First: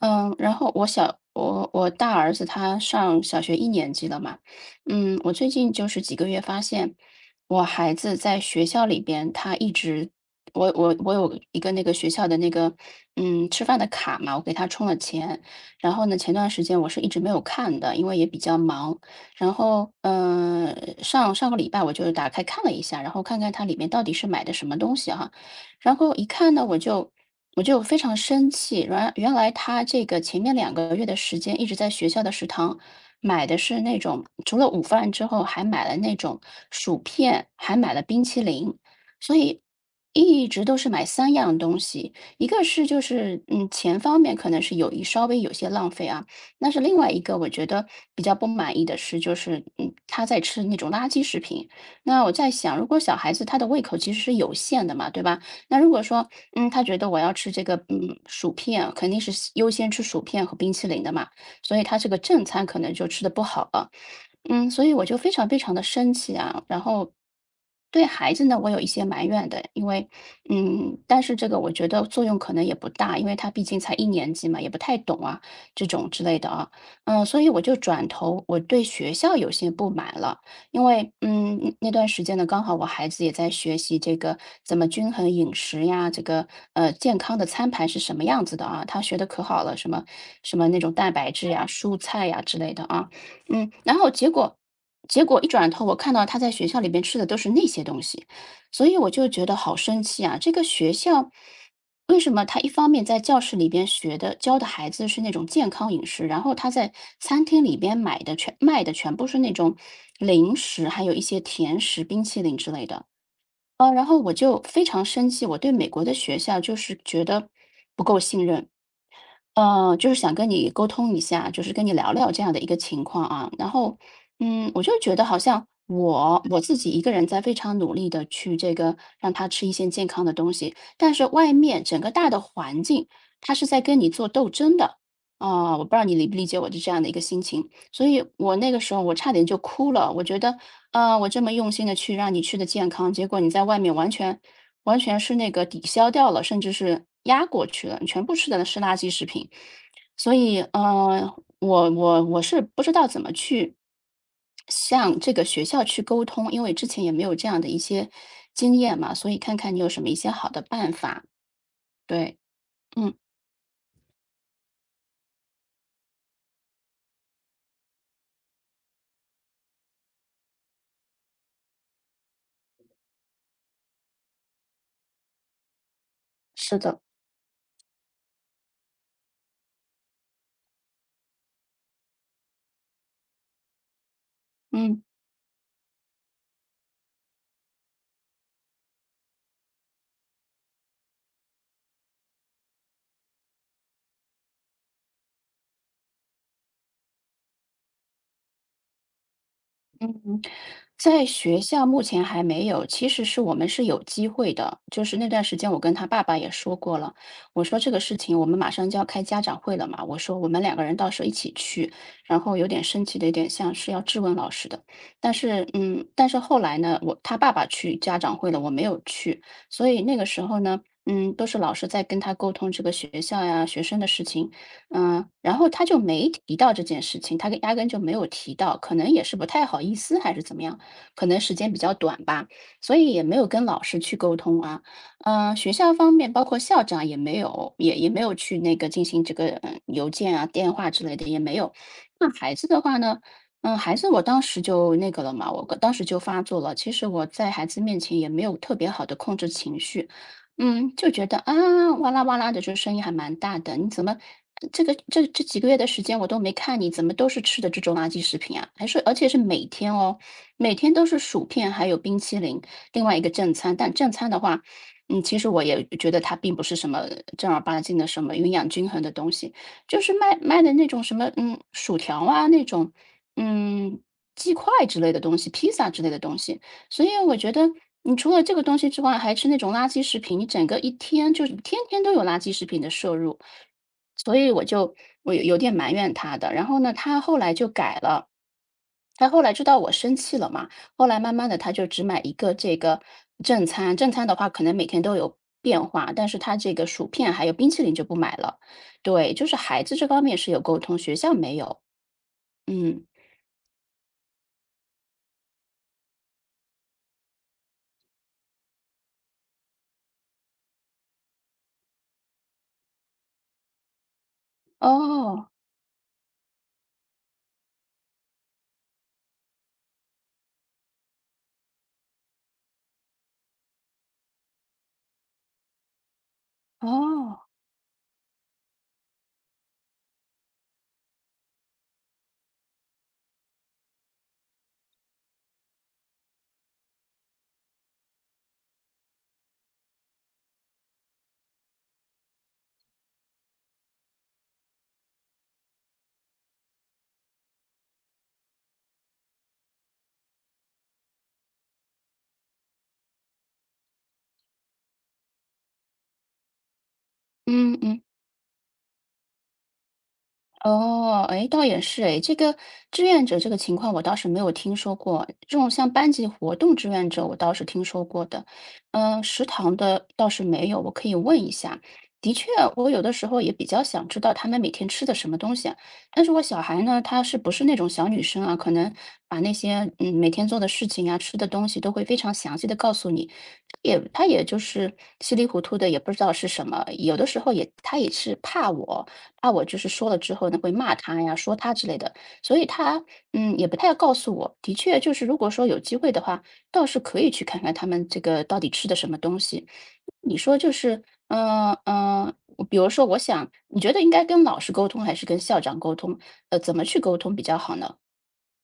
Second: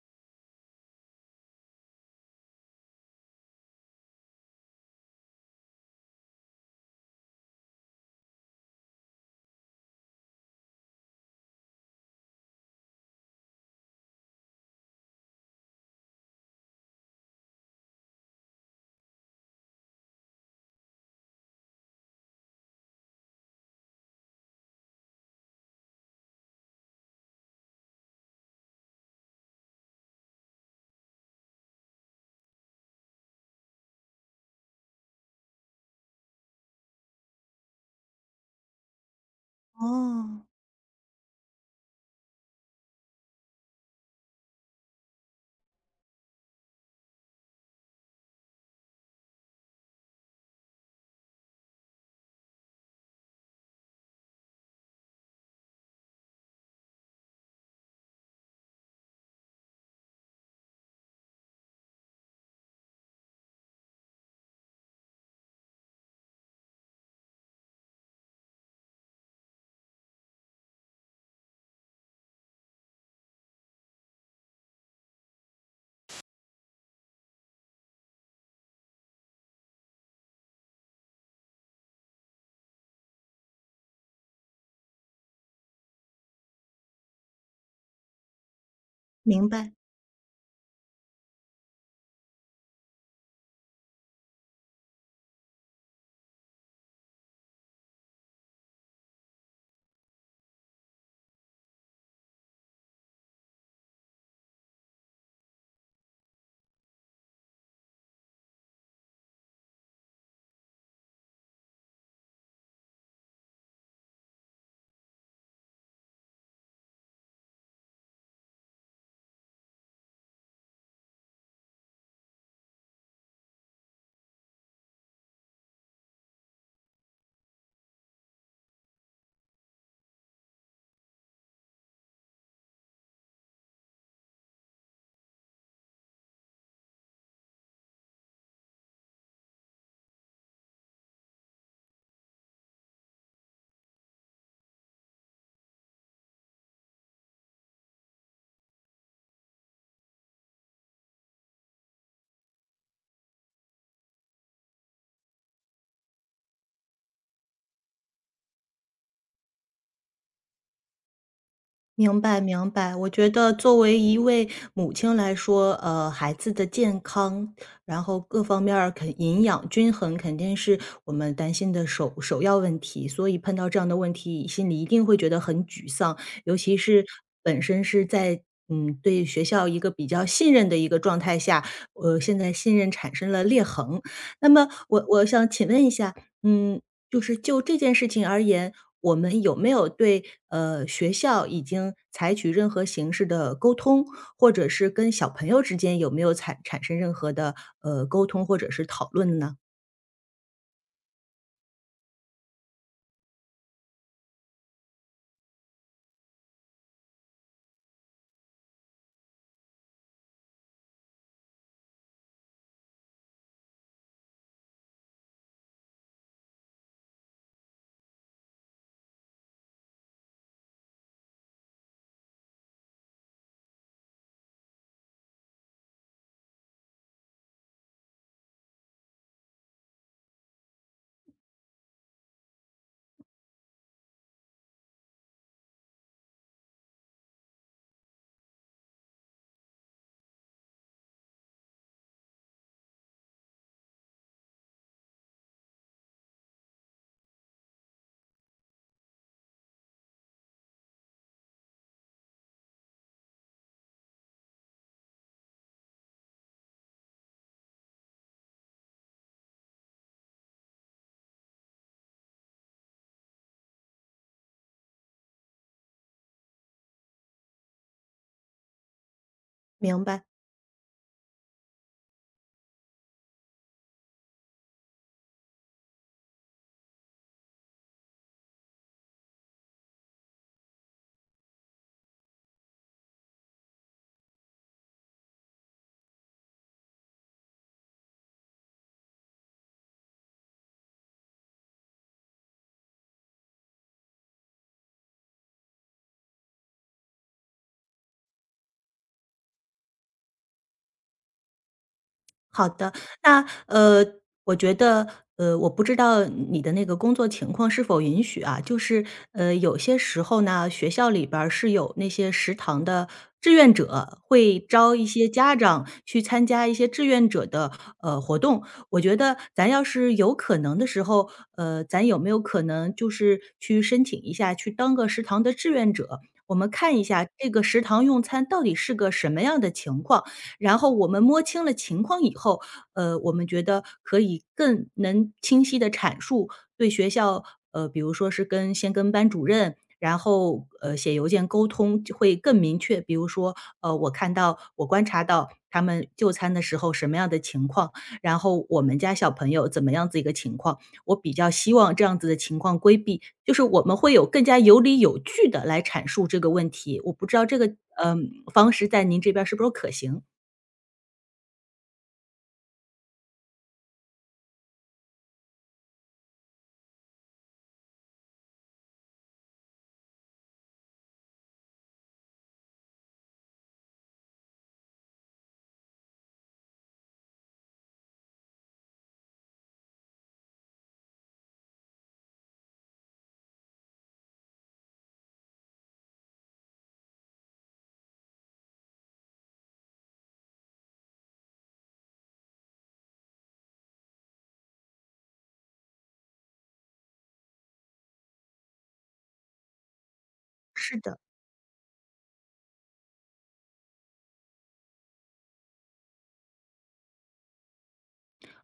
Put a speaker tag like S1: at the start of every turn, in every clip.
S1: 嗯，然后我小我我大儿子他上小学一年级了嘛，我最近就是几个月发现，我孩子在学校里边，他一直，我有一个那个学校的那个，吃饭的卡嘛，我给他充了钱，然后呢，前段时间我是一直没有看的，因为也比较忙，然后上上个礼拜我就打开看了一下，然后看看它里面到底是买的什么东西哈。然后一看呢，我就非常生气，原来他这个前面2个月的时间一直在学校的食堂买的是那种除了午饭之后，还买了那种薯片，还买了冰淇淋，所以
S2: 哦，
S1: 一直都是买3样东西。一个是就是，钱方面可能是稍微有些浪费啊，那是另外一个我觉得比较不满意的是，就是，他在吃那种垃圾食品。那我在想，如果小孩子他的胃口其实是有限的嘛，对吧？那如果说，他觉得我要吃这个，薯片，肯定是先优先吃薯片和冰淇淋的嘛，所以他这个正餐可能就吃的不好了。所以我就非常非常的生气啊，然后对孩子呢，我有一些埋怨的，因为但是这个我觉得作用可能也不大，因为他毕竟才一年级嘛，也不太懂啊，这种之类的啊。所以我就转头我对学校有些不满了。因为，那段时间呢，刚好我孩子也在学习这个怎么均衡饮食呀，这个健康的餐盘是什么样子的啊？他学的可
S2: 明
S1: 好
S2: 白，
S1: 了，什么那种蛋白质呀、蔬菜呀之类的啊。然后结果一转头，我看到他在学校里面吃的都是那些东西，所以我就觉得好生气啊！这个学校。为什么他一方面在教室里边学的教的孩子是那种健康饮食，然后他在餐厅里边买的全卖的全部是那种零食，还有一些甜食、冰淇淋之类的。然后我就非常生气，我对美国的学校就是觉得不够信任。就是想跟你沟通一下，就是跟你聊聊这样的一个情况啊。然后，我就觉得好像我自己一个人在非常努力的去这个让他吃一些健康的东西，但是外面整个大的环境，他是在跟你做斗争的。啊、我不知道你理不理解我的这样的一个心情，所以我那个时候我差点就哭了。我觉得，啊我这么用心的去让你吃的健康，结果你在外面完全是那个抵消掉了，甚至是压过去了，你全部吃的是垃圾食品。所以，我是不知道怎么去向这个学校去沟通，因为之前也没有这样的一些经验嘛，所以看看你有什么一些好的办法。
S2: 明
S1: 对，
S2: 白，明白。我
S1: 嗯，
S2: 觉得作为一位母亲来说，孩子的健康，然后各方面儿肯营养均衡，肯定是我们担心的首要问题。所以碰到这样的问题，心里一定会觉得很沮丧，尤其
S1: 是的，
S2: 是本身是在对学校一个比较信任的一个状态下，现在信任产生了裂痕。那么
S1: 嗯。
S2: 我想请问一下，嗯，就是就这件事情而言。我们有没有对学校已经采取任何形式的沟通，或者是跟小朋友之间有没有产生任何的沟通或者是讨论呢？
S1: 嗯，在学校目前还没有，其实是我们是有机会的。就是那段时间，我跟他爸爸也说过了，我说这个事情我们马上就要开家长会了嘛，我说我们两个人到时候一起去，然后有点生气的，有点像是要质问老师的。但是，但是后来呢，我他爸爸去家长会了，我没有去，所以那个时候呢，都是老师在跟他沟通这个学校呀、学生的事情。然后他就没提到这件事情，他压根就没有提到，可能也是不太好意思还是怎么样，可能时间比较短吧，所以也没有跟老师去沟通啊。学校方面，包括校长也没有，也没有去那个进行这个邮件啊、电话之类的也没有。那孩子的话呢，孩子我当时就那个了嘛，我当时就发作了。其实我在孩子面前也没有特别好的控制情绪，就觉得啊，哇啦哇啦的，就声音还蛮大的。你怎么这几个月的时间我都没看你，怎么都是吃的这种垃圾食品啊？还是而且是每天哦，每天都是薯片还有冰淇淋，另外一个正餐。但正餐的话，其实我也觉得它并不是什么正儿八经的什么营养均衡的东西，就
S2: 明
S1: 是
S2: 白。
S1: 卖的那种什么薯条啊那种嗯鸡块之类的东西，披萨之类的东西。所以我觉得你除了这个东西之外，还吃那种垃圾食品，你整个一天就是天天都有垃圾食品的摄入，所以我有有点埋怨他的。然后呢，他后来就改了，他后来知道我生气了嘛，后来慢慢的他就只买一个这个正餐，正餐的话可能每天都有变化，但是他这个薯片还有冰淇淋就不买了。对，就是孩子这方面是有沟通，学校没有。
S2: 好的，
S1: 嗯，
S2: 那我觉得我不知道你的那个工作情况是否允许啊，就是有些时候呢，学校里边儿是有那些食堂的志愿者，会招一些
S1: 哦，
S2: 家长去参加一些志愿者的活动。我觉得咱要是有可能的时候，咱有没有可能就是去申请一下，去当个食堂的志愿者？我们看一下
S1: 哦，
S2: 这个食堂用餐到底是个什么样的情况，然后我们摸清了情况以后，我们觉得可以更能清晰地阐述对学校比如说是跟先跟班主任，然后，写邮件沟通就会更明确。比如说，我看到我观察到他们就餐的时候什么样的情况，然后我们家小朋友怎么样子一个情况，我比较希望这样子的情况规避。就是我们会有更加有理有据的来阐述这个问题，我不知道这个，
S1: 嗯嗯。
S2: 嗯方式在您这边儿是不是可行？
S1: 哦，哎，倒也是哎，这个志愿者这个情况我倒是没有听说过，这种像班级活动志愿者我倒是听说过的。食堂的倒是没有，我可以问一下。的确，我有的时候也比较想知道他们每天吃的什么东西啊，但是我小孩呢，她是不是那种小女生啊，可能把那些每天做的事情啊、吃的东西都会非常详细的告诉你，也就是稀里糊涂的，也不知道是什么，有的时候也是怕我。怕我就是说了之后呢，会骂他呀、说他之类的，所以他也不太告诉我。的确，就是如果说有机会的话，倒是可以去看看他们这个到底吃的什么东西。你说就
S2: 是
S1: 是，
S2: 的，
S1: 我比如说，我想你觉得应该跟老师沟通还是跟校长沟通？怎么去沟通比较好呢？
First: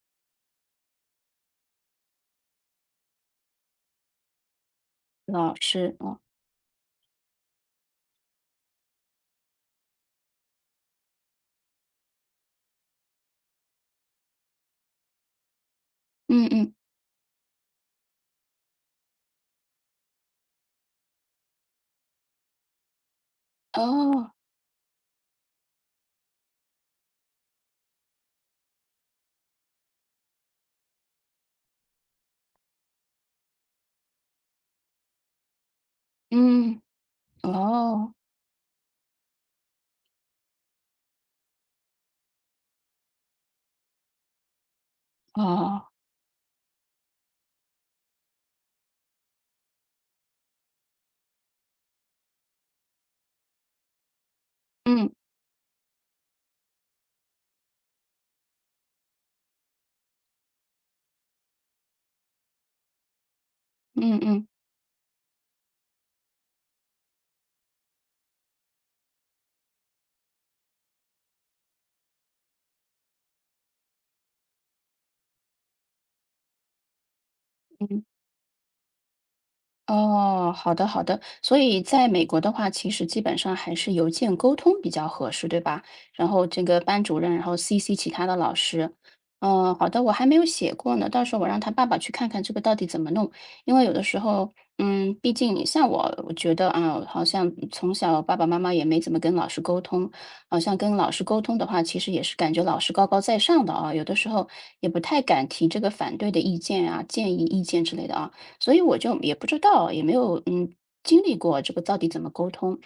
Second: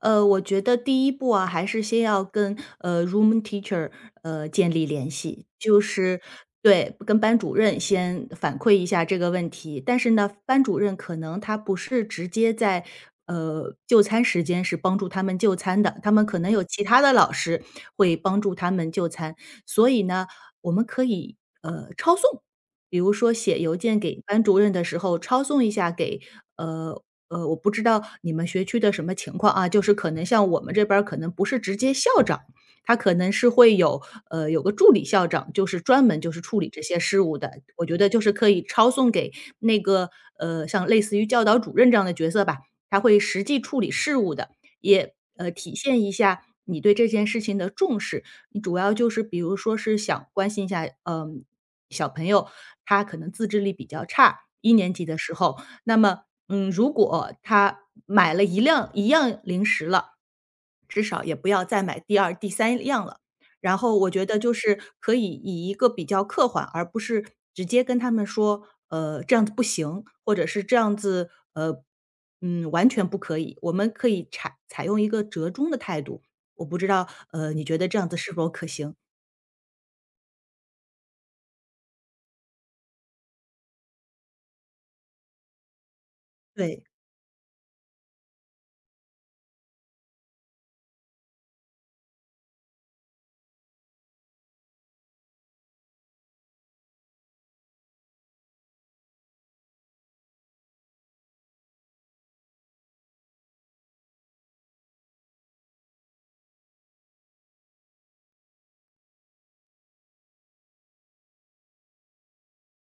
S2: 我觉得第一步啊，还是先要跟room teacher 建立联系，
S1: 老
S2: 就
S1: 师，哦，
S2: 是对跟班主任先反馈一下这个问题。但是呢，班主任可能他不是直接在就餐时间是帮助他们就餐的，他们可
S1: 嗯
S2: 能有
S1: 嗯，
S2: 其他的老师会帮助他们就餐，所以呢，我们可以抄送。比如说写邮件给
S1: 哦，
S2: 班主任的时候，抄送一下给呃我不知道你们学区的什么情况啊，就是可能像我们这边儿可能不是直接校长，他可能是会有有个助理校长，就是专门就是处理
S1: 嗯，
S2: 这些事务的。我觉得
S1: 哦，
S2: 就是可以抄送给那个像类似于教导主任这样的角色吧，他会实际处理事务的，也体
S1: 哦，
S2: 现一下。你对这件事情的重视，你主要就是比如说是想关心一下，嗯、小朋友他可能自制力比较差，一年级
S1: 嗯
S2: 的时候，那么，嗯，如果他买了一辆一样零食了，至少也不要再买第二、第三样了。然后我
S1: 嗯嗯
S2: 觉得
S1: 嗯。
S2: 就是可以以一个比较客观，而不是直接跟他们说，这样子不行，或者是这样子，嗯，完全不可以。我们可以采用一个折中的态度，我不知道，你觉得这
S1: 嗯
S2: 样子是否可行？
S1: 哦，好的好的，所以在美国的话，其实基本上还是邮件沟通比较合适，对吧？然后这个
S2: 对，
S1: 班主任，然后 CC 其他的老师。好的，我还没有写过呢，到时候我让他爸爸去看看这个到底怎么弄，因为有的时候，毕竟你像我，我觉得啊，好像从小爸爸妈妈也没怎么跟老师沟通，好像跟老师沟通的话，其实也是感觉老师高高在上的啊，有的时候也不太敢提这个反对的意见啊、建议意见之类的啊。所以我就也不知道，也没有经历过这个到底怎么沟通。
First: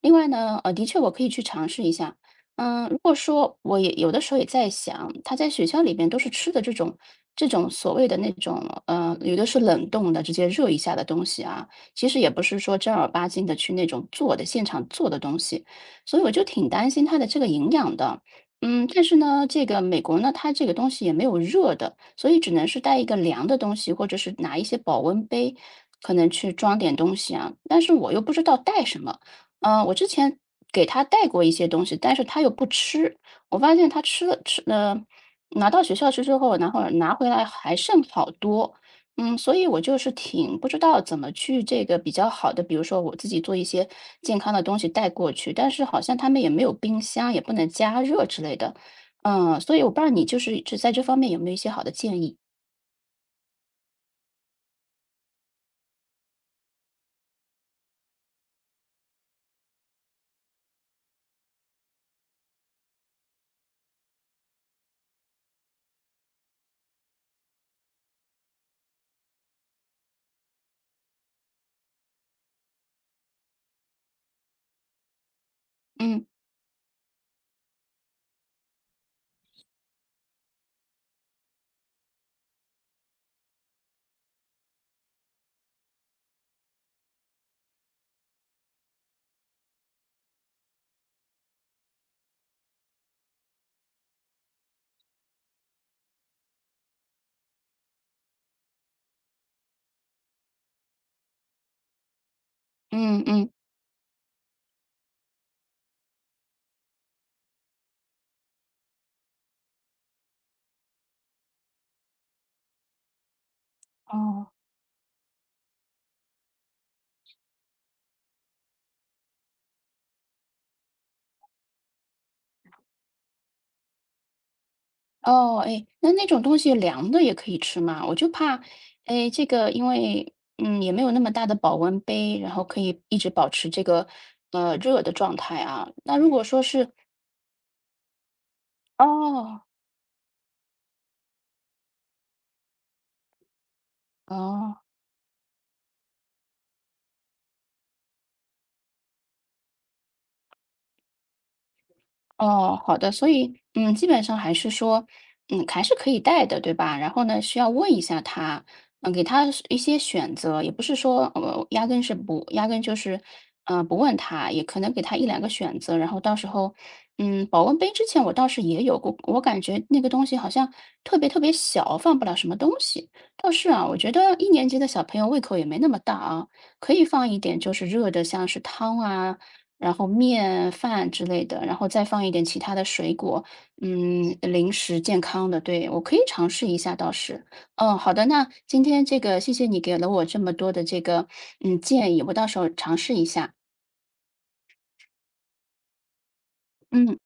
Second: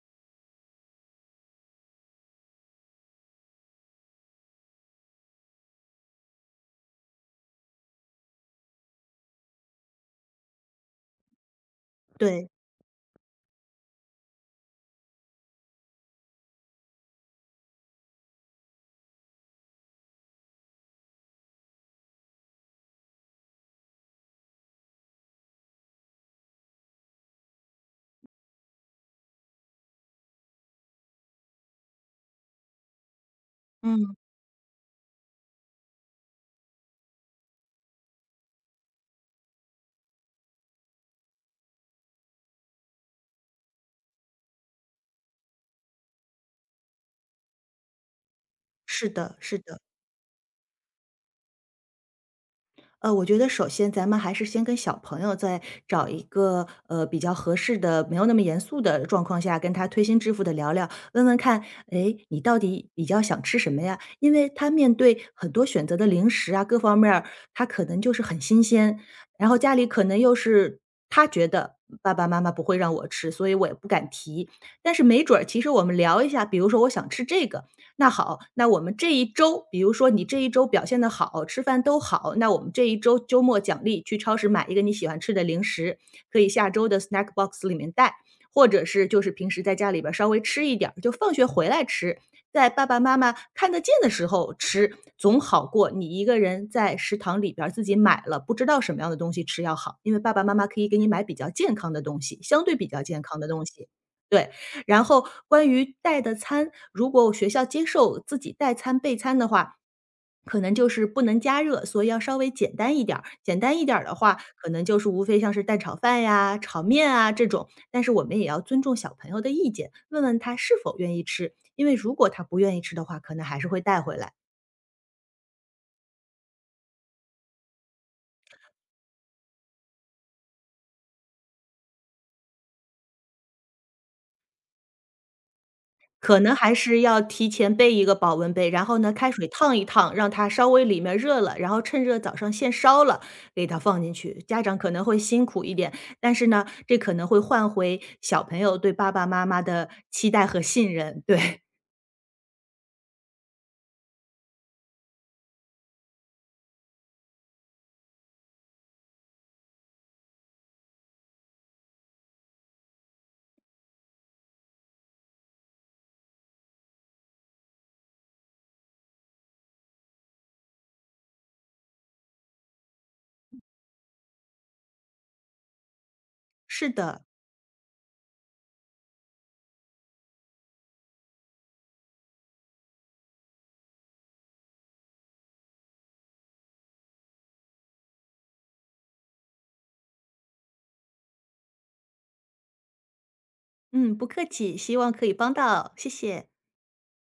S1: 另外呢，的确我可以去尝试一下。如果说我也有的时候也在想，他在学校里边都是吃的这种所谓的那种，有的是冷冻的，直接热一下的东西啊，其实也不
S2: 对，
S1: 是说正儿八经的去那种做的现场做的东西，所以我就挺担心他的这个营养的。但是呢，这个美国呢，它这个东西也没有热的，所以只能是带一个凉的东西，或者是拿一些保温杯，可能去装点东西啊。但是我又不知道带什么，我之前给他带过一些东西，但是他又不吃。我发现他
S2: 嗯，
S1: 吃了吃，呃，拿到学校去之后，然后拿回来还剩好多，所以我就是挺不知道怎么去这个比较好的，比如说我自己做一些健康的东西带过去，但是好像他们也没有冰箱，也不能加热之类的。
S2: 是的，是
S1: 所
S2: 的。
S1: 以我不知道你就是在这方面有没有一些好的建议？
S2: 我觉得首先咱们还是先跟小朋友在找一个比较合适的、没有那么严肃的状况下，跟他推心置腹的聊聊，问问看，哎，你到底比较想吃什么呀？因为他面对很多选择的零食啊，各方面儿他可能就是很新鲜，然后家里可能又是他觉得爸爸妈妈不会让我吃，所以我也不敢提。但是没准儿，其实我们聊
S1: 嗯
S2: 一下，比如说我想吃这个，那好，那我们这一周，比如说你这一周表现的好，吃饭都好，那我们这一周周末奖励去超市买一个你喜欢吃的零食，可以下周的 snack box 里面带，或者是就是平时在家里边儿稍微吃一点儿就放学回来吃，在爸爸妈妈看得见的时候吃，总好过你一个人在食堂里边儿自己买了不知道什么样的东西吃要好。因为爸爸妈妈可以给你买比较健康的东西，相对比较
S1: 嗯
S2: 健康的
S1: 嗯，
S2: 东西，对。然后关于带的餐，如果学校接受自己带餐备餐的话，可能就是不能加热，所以要稍微简单一点儿。简单一点儿的话，
S1: 哦
S2: 可能就是无非像是蛋炒饭呀、炒面啊这种，但是我们也要尊重小朋友的意见，问问他是否愿意吃，因为如果他不愿意吃的话，可能还是会带回来。
S1: 哦，哎，那那种东西凉的也可以吃吗？我就怕，哎，这个因为也没有那么大的保温杯，然后可以一直保持这个热的状态啊。那如
S2: 可
S1: 果
S2: 能
S1: 说
S2: 还
S1: 是
S2: 是要提前备一个保温杯，然后呢，开水
S1: 哦
S2: 烫一烫，让它稍微里面热了，然后趁热早上现烧了，给它放进去。家长
S1: 哦。
S2: 可能会辛苦一点，但是呢，这可能会换回小朋友对爸爸妈妈的期待和信任。对，
S1: 哦，好的，所以，基本上还是说，还是可以带的，对吧？然后呢，需要问一下他，给他是一些选择，也不是说，压根就是，不问他，也可能给他一两个选择，然后到时候，保温杯之前我倒是也有过，我感觉那个东西好像特别特别小，放不了什么东西。倒是啊，我觉得一年级的小朋友胃口也没那么大啊，
S2: 是
S1: 可以
S2: 的，
S1: 放一点就是热的，像是汤啊。然后面、饭之类的，然后再放一点其他的水果，零食健康的，对，我可以尝试一下倒是。好的，那今天这个谢谢你给了我这么多的这个，建议，我到时候尝试一下。
S2: 嗯，不客气，希望可以帮到，谢谢。
S1: 嗯。